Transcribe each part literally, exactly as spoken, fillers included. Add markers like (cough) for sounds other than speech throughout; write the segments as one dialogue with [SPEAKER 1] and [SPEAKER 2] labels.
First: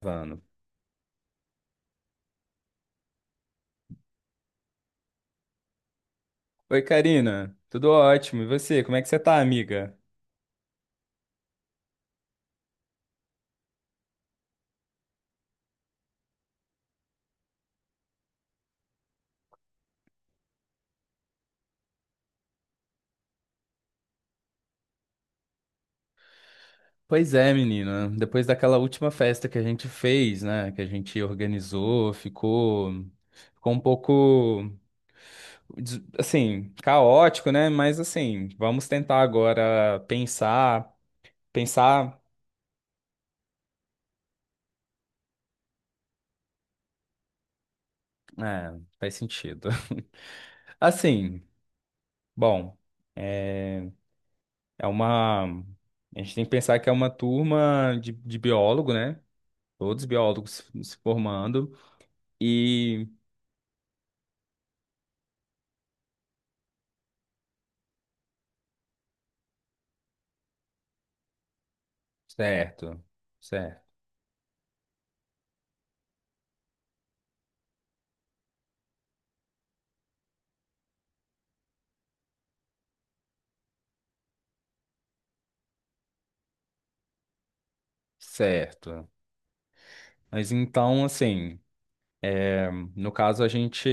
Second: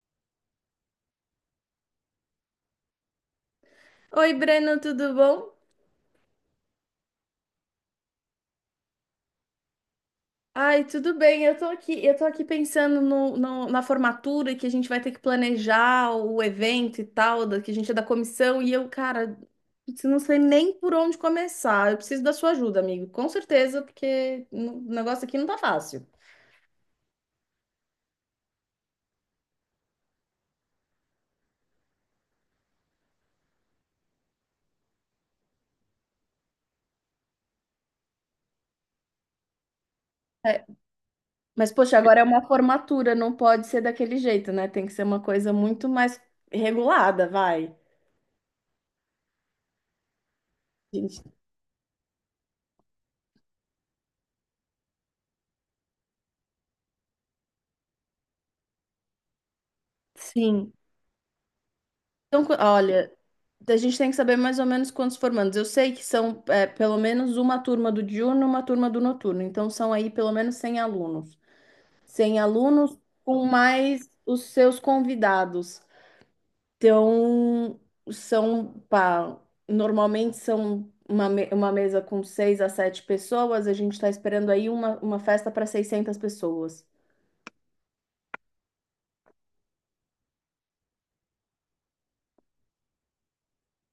[SPEAKER 1] Gravando.
[SPEAKER 2] Oi, Breno, tudo bom?
[SPEAKER 1] Oi, Karina. Tudo ótimo. E você? Como é que você tá, amiga?
[SPEAKER 2] Ai, tudo bem. Eu tô aqui, eu tô aqui pensando no, no- na formatura que a gente vai ter que planejar o evento e tal, da- que a gente é da comissão, e eu, cara, putz, eu não sei nem por onde começar. Eu preciso da sua ajuda, amigo, com certeza, porque o negócio aqui não tá fácil.
[SPEAKER 1] Pois é, menina. Depois daquela última festa que a gente fez, né? Que a gente organizou, ficou, ficou um pouco, des- assim, caótico, né? Mas, assim, vamos tentar agora
[SPEAKER 2] É.
[SPEAKER 1] pensar,
[SPEAKER 2] Mas, poxa,
[SPEAKER 1] pensar.
[SPEAKER 2] agora é uma formatura, não pode ser daquele jeito, né? Tem que ser uma coisa muito mais regulada, vai.
[SPEAKER 1] É, faz sentido. (laughs)
[SPEAKER 2] Gente.
[SPEAKER 1] Assim, bom, é, é uma. A gente tem que pensar que é uma turma de, de biólogo, né? Todos biólogos
[SPEAKER 2] Sim.
[SPEAKER 1] se formando.
[SPEAKER 2] Então, qu-
[SPEAKER 1] E
[SPEAKER 2] olha, a gente tem que saber mais ou menos quantos formandos. Eu sei que são é, pelo menos uma turma do diurno, uma turma do noturno. Então, são aí pelo menos cem alunos. Cem alunos
[SPEAKER 1] certo,
[SPEAKER 2] com
[SPEAKER 1] certo,
[SPEAKER 2] mais os seus convidados. Então, são, pá, normalmente são uma, me- uma mesa com seis a sete pessoas. A gente está esperando aí uma, uma festa para seiscentas pessoas.
[SPEAKER 1] certo. Mas então, assim, no caso a gente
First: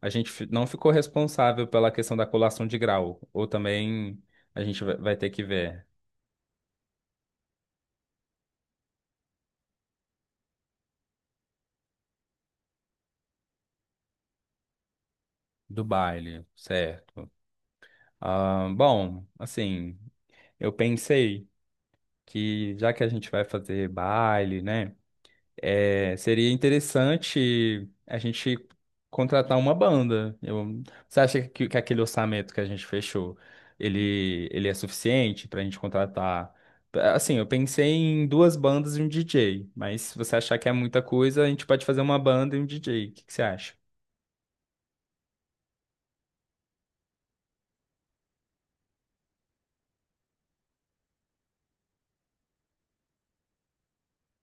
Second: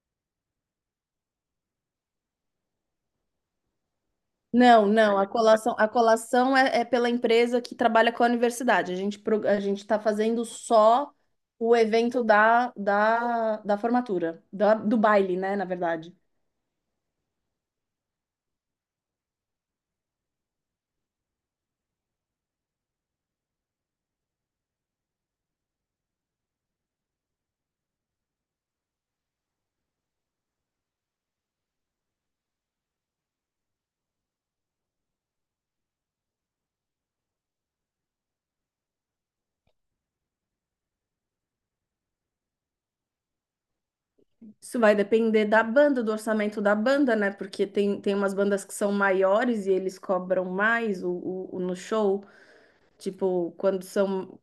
[SPEAKER 1] a gente fi- não ficou responsável pela questão da colação de grau, ou também a gente
[SPEAKER 2] Não,
[SPEAKER 1] vai vai
[SPEAKER 2] não, a
[SPEAKER 1] ter que
[SPEAKER 2] colação,
[SPEAKER 1] ver
[SPEAKER 2] a colação é, é pela empresa que trabalha com a universidade. A gente, pro- a gente está fazendo só o evento da, da, da formatura, da- do baile, né, na
[SPEAKER 1] do
[SPEAKER 2] verdade.
[SPEAKER 1] baile, certo? Ah, bom, assim, eu pensei que já que a gente vai fazer baile, né? É, seria interessante a gente contratar uma banda. Eu- você acha que, que aquele orçamento que a gente fechou, ele, ele é suficiente para a gente contratar? Assim, eu pensei em duas bandas e um D J, mas se você achar que é muita coisa, a gente pode fazer uma banda e um D J. O que, que você acha?
[SPEAKER 2] Isso vai depender da banda, do orçamento da banda, né? Porque tem, tem umas bandas que são maiores e eles cobram mais o, o, o- no show. Tipo, quando são...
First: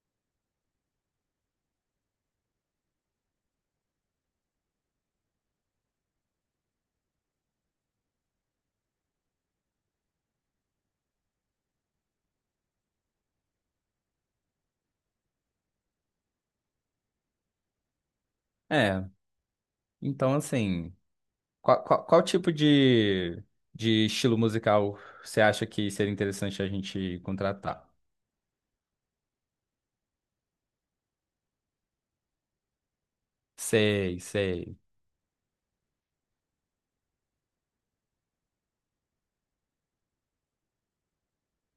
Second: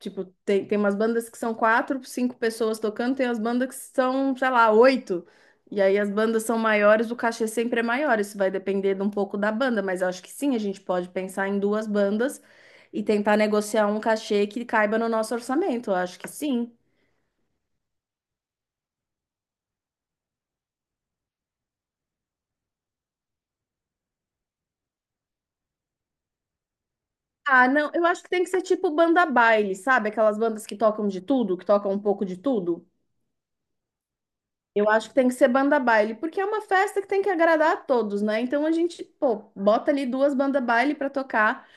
[SPEAKER 2] Tipo, tem, tem umas bandas que são quatro, cinco pessoas tocando, tem as bandas que são, sei lá, oito. E aí as bandas são maiores, o cachê sempre é maior. Isso vai depender de um pouco da banda, mas eu acho que sim, a gente pode pensar em duas bandas e tentar negociar um cachê que caiba no nosso orçamento. Eu acho que sim.
[SPEAKER 1] É, então assim, qual, qual, qual tipo de, de estilo musical você acha que seria interessante a gente
[SPEAKER 2] Ah,
[SPEAKER 1] contratar?
[SPEAKER 2] não, eu acho que tem que ser tipo banda baile, sabe? Aquelas bandas que tocam de tudo, que tocam um pouco de tudo.
[SPEAKER 1] Sei, sei.
[SPEAKER 2] Eu acho que tem que ser banda baile, porque é uma festa que tem que agradar a todos, né? Então a gente, pô, bota ali duas bandas baile pra tocar.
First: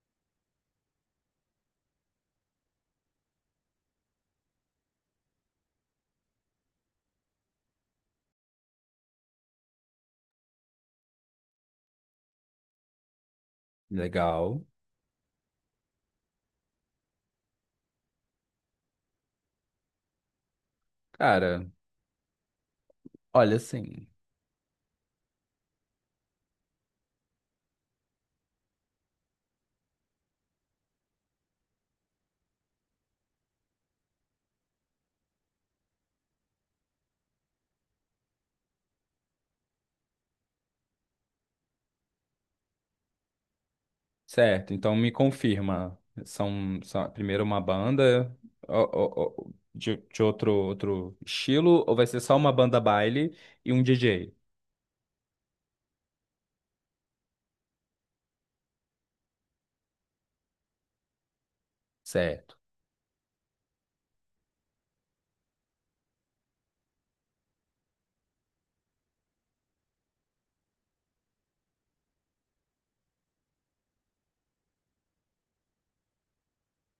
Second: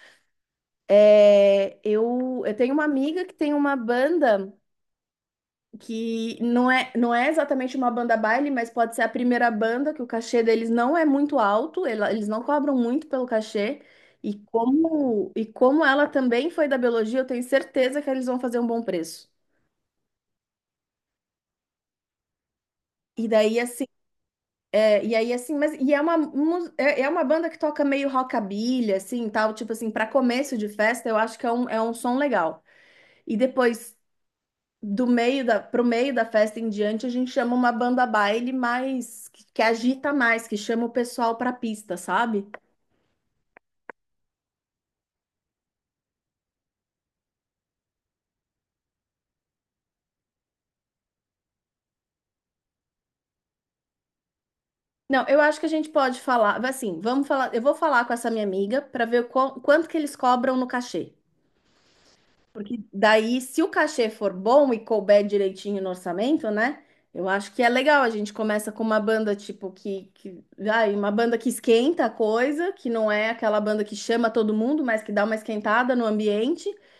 [SPEAKER 2] É, eu, eu tenho uma amiga que tem uma banda que não é, não é exatamente uma banda baile, mas pode ser a primeira banda, que o cachê deles não é muito alto, ela- eles não cobram muito pelo cachê. E
[SPEAKER 1] Legal.
[SPEAKER 2] como, e como ela também foi da biologia, eu tenho certeza que eles vão fazer um bom preço.
[SPEAKER 1] Cara.
[SPEAKER 2] E
[SPEAKER 1] Olha,
[SPEAKER 2] daí, assim,
[SPEAKER 1] sim.
[SPEAKER 2] é, e aí, assim, mas e é uma, mu- é, é uma banda que toca meio rockabilly, assim, tal, tipo assim, para começo de festa, eu acho que é um, é um som legal. E depois, do meio da, pro meio da festa em diante, a gente chama uma banda baile mais que, que agita mais, que chama o pessoal pra pista, sabe?
[SPEAKER 1] Certo. Então me confirma. São, são primeiro uma banda ó, ó, ó, de, de outro, outro estilo, ou vai ser só uma banda baile e um D J?
[SPEAKER 2] Não, eu acho que a gente pode falar, assim, vamos falar, eu vou falar com essa minha amiga pra ver qual- quanto que eles cobram no cachê.
[SPEAKER 1] Certo.
[SPEAKER 2] Porque daí, se o cachê for bom e couber direitinho no orçamento, né? Eu acho que é legal. A gente começa com uma banda tipo que, que ai, uma banda que esquenta a coisa, que não é aquela banda que chama todo mundo, mas que dá uma esquentada no ambiente. A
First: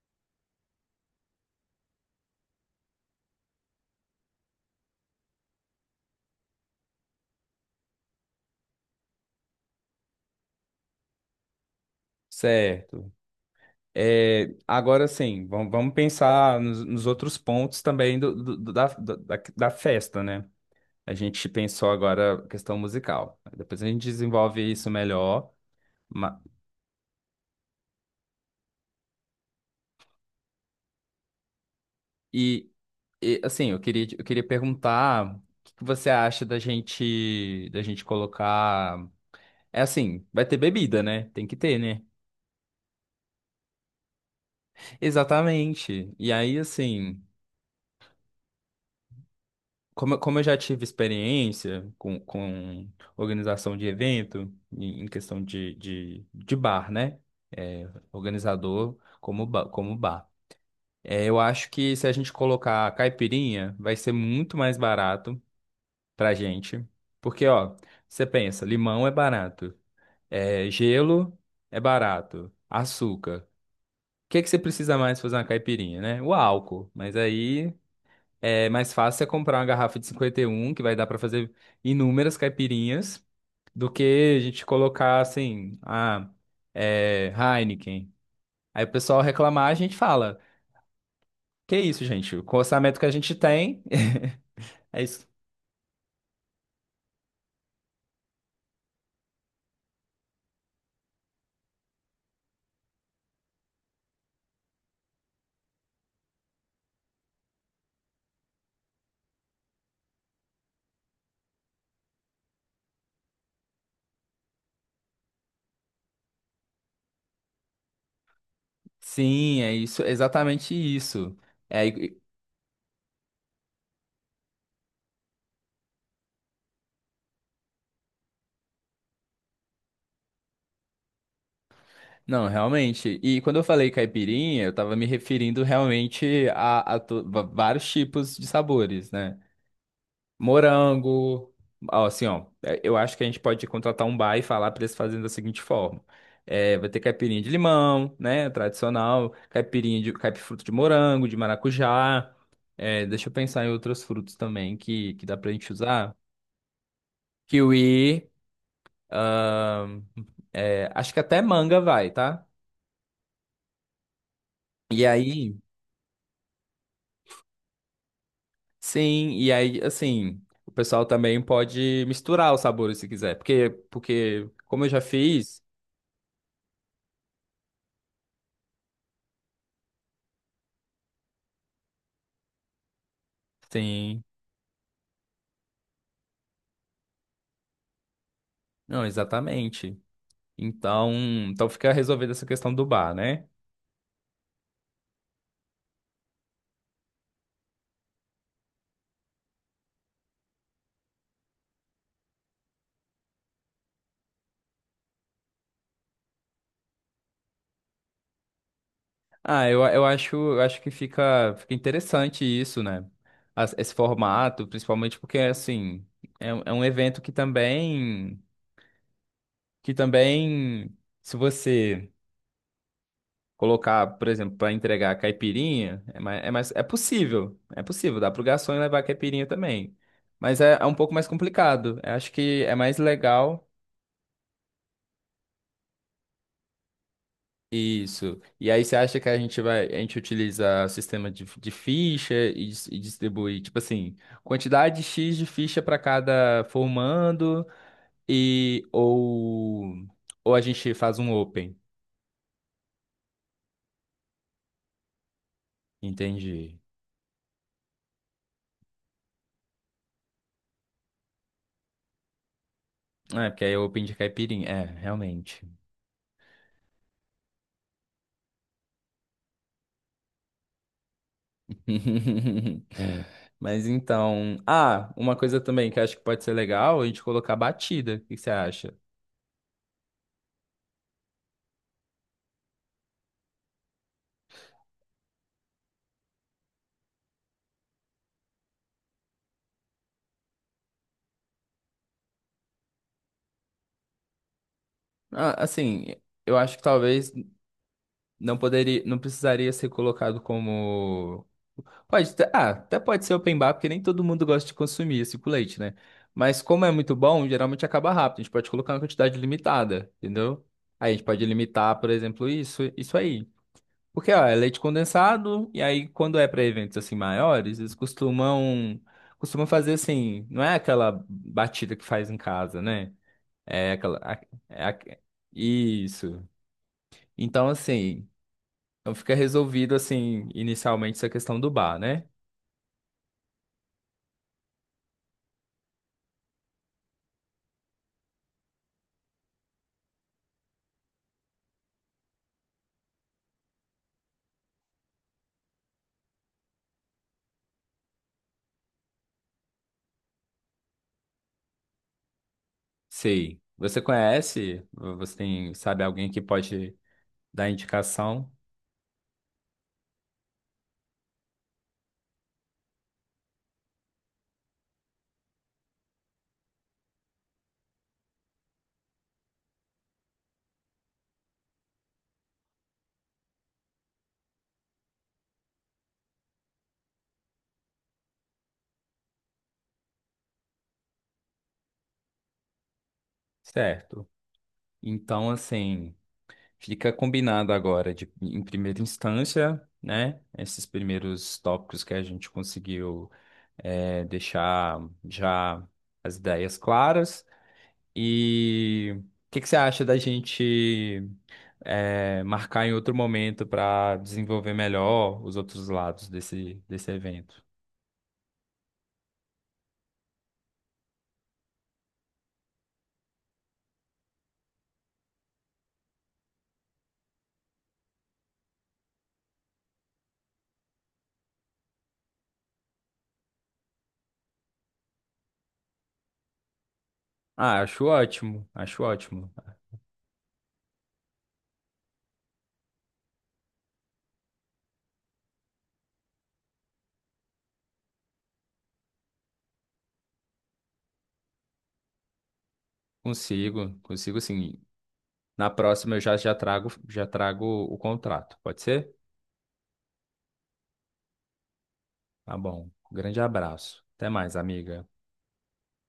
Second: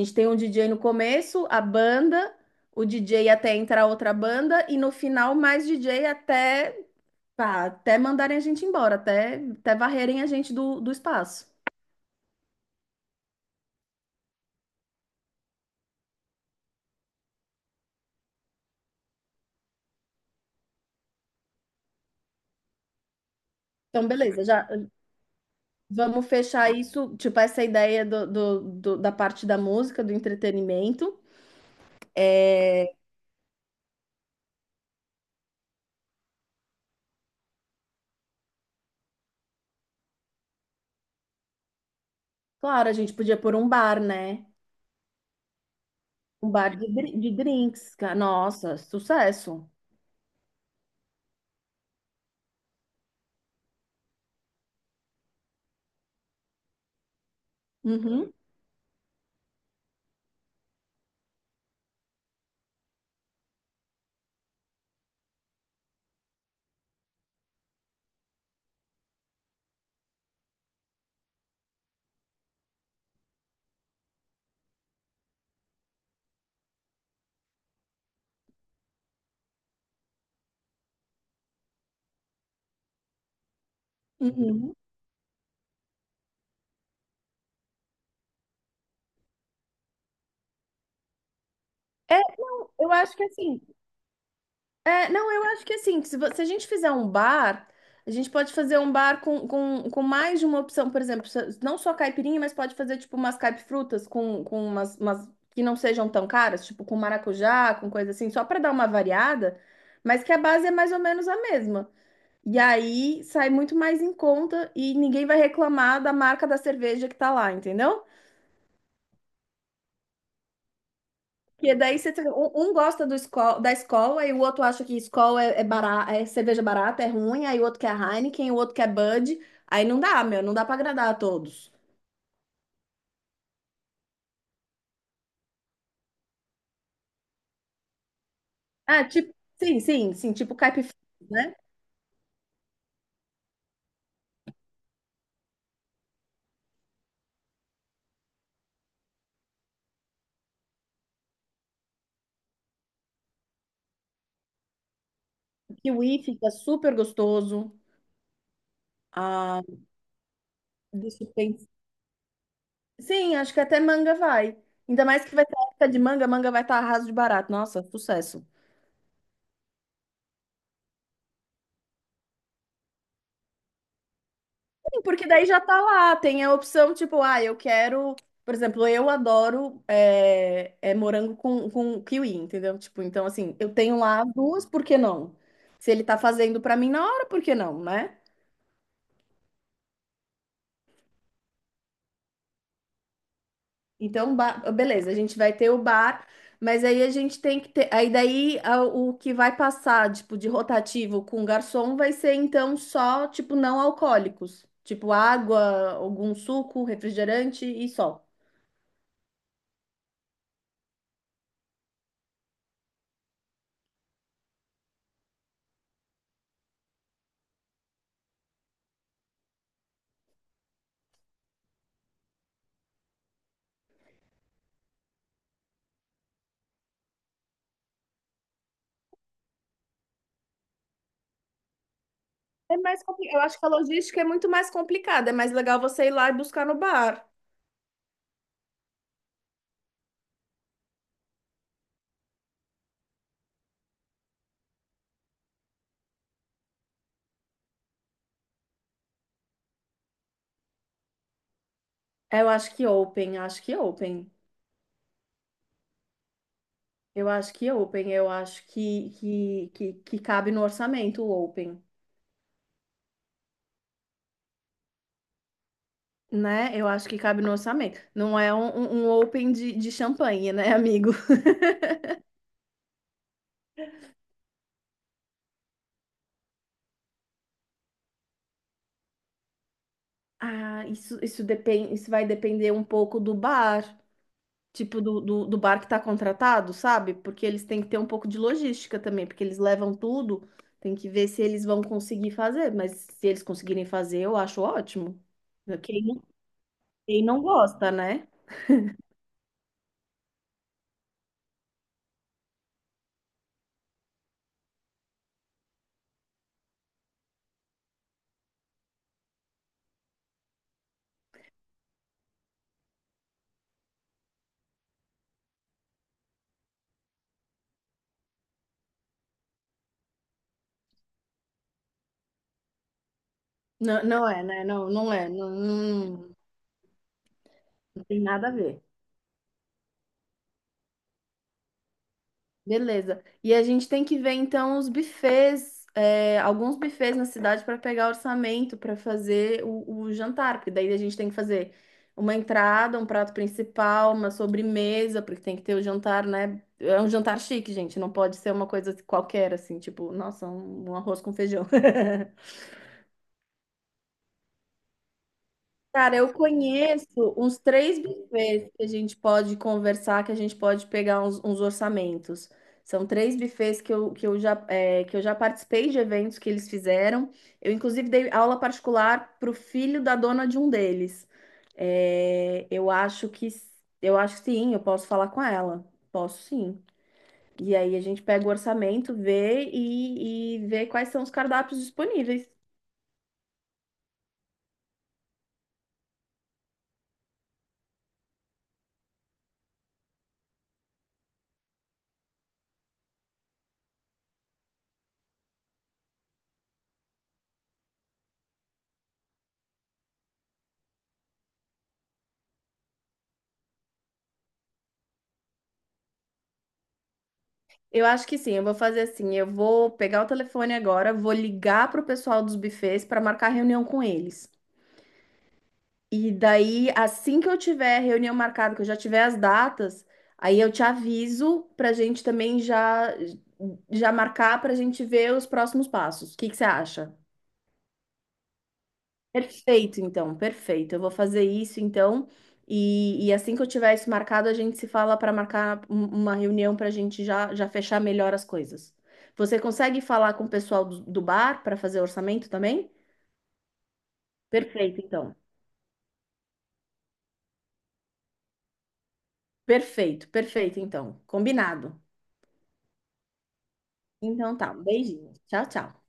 [SPEAKER 2] gente tem um D J no começo, a banda, o D J até entrar outra banda, e no final mais D J até, pá, até mandarem a gente embora, até, até varrerem a gente do, do espaço.
[SPEAKER 1] Certo. É, agora sim, vamos, vamos pensar nos, nos outros pontos também do, do- do- da, da, da da festa, né? A gente pensou agora a questão musical. Depois a gente
[SPEAKER 2] Então, beleza,
[SPEAKER 1] desenvolve
[SPEAKER 2] já
[SPEAKER 1] isso melhor.
[SPEAKER 2] vamos
[SPEAKER 1] ma-
[SPEAKER 2] fechar isso, tipo, essa ideia do, do- do- da parte da música, do entretenimento.
[SPEAKER 1] E
[SPEAKER 2] É,
[SPEAKER 1] E, assim, eu queria, eu queria perguntar o que que você acha da gente, da gente colocar. É assim, vai ter bebida, né? Tem que ter, né?
[SPEAKER 2] claro, a gente podia pôr um bar, né?
[SPEAKER 1] Exatamente. E
[SPEAKER 2] Um
[SPEAKER 1] aí,
[SPEAKER 2] bar de, dri-
[SPEAKER 1] assim,
[SPEAKER 2] de drinks, cara. Nossa, sucesso.
[SPEAKER 1] como, eu- como eu já tive experiência com, com organização de evento, em, em questão de, de, de bar, né? É,
[SPEAKER 2] Uhum,
[SPEAKER 1] organizador como, ba- como bar. É, eu acho que se a gente colocar caipirinha, vai ser muito mais barato pra gente. Porque, ó, você pensa, limão é barato. É, gelo é barato. Açúcar. O que é que você precisa mais pra fazer uma caipirinha, né? O álcool. Mas aí é mais fácil é comprar uma garrafa de cinquenta e um que vai dar pra fazer inúmeras caipirinhas, do que a gente
[SPEAKER 2] uhum.
[SPEAKER 1] colocar assim, ah, é, Heineken. Aí o pessoal reclamar, a gente fala: Que isso,
[SPEAKER 2] É,
[SPEAKER 1] gente? Com o
[SPEAKER 2] não, eu
[SPEAKER 1] orçamento que a
[SPEAKER 2] acho que
[SPEAKER 1] gente
[SPEAKER 2] assim,
[SPEAKER 1] tem. (laughs) É
[SPEAKER 2] É,
[SPEAKER 1] isso.
[SPEAKER 2] não, eu acho que assim, se, vo- se a gente fizer um bar, a gente pode fazer um bar com, com, com mais de uma opção, por exemplo, se- não só caipirinha, mas pode fazer tipo umas caipifrutas com, com umas, umas que não sejam tão caras, tipo com maracujá, com coisa assim, só para dar uma variada, mas que a base é mais ou menos a mesma. E aí sai muito mais em conta e ninguém vai reclamar da marca da cerveja que tá lá, entendeu?
[SPEAKER 1] Sim, é isso, exatamente isso.
[SPEAKER 2] Porque
[SPEAKER 1] É,
[SPEAKER 2] daí você tem- um, um gosta do esco- da escola e o outro acha que escola é, é, bara- é cerveja barata, é ruim, aí o outro quer Heineken, o outro quer Bud. Aí não dá, meu, não dá pra agradar a todos.
[SPEAKER 1] não, realmente. E quando eu falei caipirinha, eu tava me referindo realmente a, a to- va- vários tipos de
[SPEAKER 2] Ah,
[SPEAKER 1] sabores,
[SPEAKER 2] tipo,
[SPEAKER 1] né?
[SPEAKER 2] sim, sim, sim, tipo caipifruta,
[SPEAKER 1] Morango,
[SPEAKER 2] né?
[SPEAKER 1] ó, assim, ó, é, eu acho que a gente pode contratar um bar e falar pra eles fazerem da seguinte forma. É, vai ter caipirinha de limão, né? Tradicional, caipirinha de caipifruto de morango, de maracujá. É, deixa eu pensar em outros frutos também que, que dá pra gente usar.
[SPEAKER 2] Kiwi fica super gostoso.
[SPEAKER 1] Kiwi,
[SPEAKER 2] Ah,
[SPEAKER 1] ahn, é, acho que
[SPEAKER 2] deixa eu
[SPEAKER 1] até
[SPEAKER 2] pensar.
[SPEAKER 1] manga vai, tá?
[SPEAKER 2] Sim, acho que até manga vai.
[SPEAKER 1] E
[SPEAKER 2] Ainda mais que vai ter
[SPEAKER 1] aí.
[SPEAKER 2] época de manga, manga vai estar arraso de barato. Nossa, sucesso.
[SPEAKER 1] Sim, e aí, assim, o pessoal também pode misturar os sabores se quiser. Porque, porque como eu já
[SPEAKER 2] Porque daí já
[SPEAKER 1] fiz,
[SPEAKER 2] tá lá, tem a opção tipo, ah, eu quero. Por exemplo, eu adoro é, é morango com, com kiwi, entendeu? Tipo, então assim, eu tenho lá
[SPEAKER 1] sim,
[SPEAKER 2] as duas, por que não? Se ele tá fazendo pra mim na hora, por que não, né?
[SPEAKER 1] não, exatamente. Então, então fica resolvida essa questão do bar, né?
[SPEAKER 2] Então, ba- beleza, a gente vai ter o bar, mas aí a gente tem que ter. Aí daí a- o que vai passar, tipo, de rotativo com garçom vai ser então só, tipo, não alcoólicos. Tipo, água, algum suco, refrigerante e só.
[SPEAKER 1] Ah, eu, eu acho, eu acho que fica, fica interessante isso, né? As- Esse formato, principalmente porque, assim, é, um- é um evento que também, que também, se você colocar, por exemplo, para entregar caipirinha, é mais, é mais, é possível, é possível, dá pro garçom levar caipirinha também. Mas é, é um pouco mais complicado. Eu acho que é
[SPEAKER 2] É
[SPEAKER 1] mais
[SPEAKER 2] mais compli- Eu acho que
[SPEAKER 1] legal
[SPEAKER 2] a logística é muito mais complicada. É mais legal você ir lá e buscar no bar.
[SPEAKER 1] isso. E aí você acha que a gente vai, a gente utiliza sistema de, de ficha e, dis- e distribui, tipo assim, quantidade xis de ficha para cada formando e ou ou a gente faz um open,
[SPEAKER 2] É, Eu acho que open, acho que open.
[SPEAKER 1] entendi.
[SPEAKER 2] Eu acho que open, eu acho que, que, que, que cabe no orçamento o open,
[SPEAKER 1] É, porque aí é open de caipirinha, é, realmente.
[SPEAKER 2] né? Eu acho que cabe no orçamento. Não é um, um- um open de, de champanhe, né, amigo? (laughs)
[SPEAKER 1] (laughs) É. Mas então. Ah, uma coisa também que eu acho que pode ser legal, a gente colocar batida. O que que você acha?
[SPEAKER 2] Ah, isso, isso depende, isso vai depender um pouco do bar, tipo do, do, do bar que tá contratado, sabe? Porque eles têm que ter um pouco de logística também, porque eles levam tudo, tem que ver se eles vão conseguir fazer, mas se eles conseguirem fazer, eu acho ótimo.
[SPEAKER 1] Ah,
[SPEAKER 2] Quem,
[SPEAKER 1] assim,
[SPEAKER 2] não-
[SPEAKER 1] eu acho que
[SPEAKER 2] quem
[SPEAKER 1] talvez
[SPEAKER 2] não gosta, né?
[SPEAKER 1] não poderia, não precisaria ser colocado como. Pode, ter- ah, até pode ser open bar, porque nem todo mundo gosta de consumir esse com leite, né? Mas como é muito bom, geralmente acaba rápido. A gente pode colocar uma quantidade limitada, entendeu? Aí a gente pode limitar, por exemplo, isso, isso aí. Porque, ó, é leite condensado, e aí quando é para eventos assim maiores, eles costumam costumam fazer assim, não é aquela batida que faz em casa, né? É
[SPEAKER 2] Não,
[SPEAKER 1] aquela
[SPEAKER 2] não
[SPEAKER 1] a-
[SPEAKER 2] é, né?
[SPEAKER 1] é
[SPEAKER 2] Não,
[SPEAKER 1] a-
[SPEAKER 2] não é, não, não,
[SPEAKER 1] isso. Então,
[SPEAKER 2] não tem
[SPEAKER 1] assim,
[SPEAKER 2] nada a ver.
[SPEAKER 1] então fica resolvido assim inicialmente essa questão do bar, né?
[SPEAKER 2] Beleza. E a gente tem que ver então os buffets, é, alguns buffets na cidade para pegar orçamento para fazer o, o jantar, porque daí a gente tem que fazer uma entrada, um prato principal, uma sobremesa, porque tem que ter o jantar, né? É um jantar chique, gente, não pode ser uma coisa qualquer assim, tipo, nossa, um, um arroz com feijão. (laughs)
[SPEAKER 1] Sei. Você conhece? Você tem, sabe
[SPEAKER 2] Cara,
[SPEAKER 1] alguém
[SPEAKER 2] eu
[SPEAKER 1] que pode
[SPEAKER 2] conheço uns
[SPEAKER 1] dar
[SPEAKER 2] três
[SPEAKER 1] indicação?
[SPEAKER 2] bufês que a gente pode conversar, que a gente pode pegar uns, uns orçamentos. São três bufês que eu, que eu já, é, que eu já participei de eventos que eles fizeram. Eu, inclusive, dei aula particular para o filho da dona de um deles. É, eu acho que, eu acho que sim, eu posso falar com ela. Posso sim. E aí a gente pega o orçamento, vê e, e vê quais são os cardápios disponíveis.
[SPEAKER 1] Certo. Então, assim, fica combinado agora, de, em primeira instância, né? Esses primeiros tópicos que a gente conseguiu é, deixar já as ideias claras. E o que que você acha da gente é, marcar em outro momento para desenvolver melhor os outros lados desse, desse evento?
[SPEAKER 2] Eu acho que sim, eu vou fazer assim, eu vou pegar o telefone agora, vou ligar pro pessoal dos bufês para marcar reunião com eles. E daí, assim que eu tiver reunião marcada, que eu já tiver as datas, aí eu te aviso pra gente também já já marcar pra gente ver os próximos passos. O que que você acha?
[SPEAKER 1] Ah, acho ótimo, acho ótimo.
[SPEAKER 2] Perfeito, então, perfeito. Eu vou fazer isso, então, e, e assim que eu tiver isso marcado, a gente se fala para marcar um- uma reunião para a gente já, já fechar melhor as coisas. Você consegue falar com o pessoal do, do bar para fazer orçamento também?
[SPEAKER 1] Consigo, consigo sim.
[SPEAKER 2] Perfeito, então.
[SPEAKER 1] Na próxima eu já, já trago, já trago o contrato, pode ser?
[SPEAKER 2] Perfeito, perfeito, então. Combinado.
[SPEAKER 1] Tá bom. Grande abraço. Até mais,
[SPEAKER 2] Então tá, um
[SPEAKER 1] amiga.
[SPEAKER 2] beijinho. Tchau, tchau.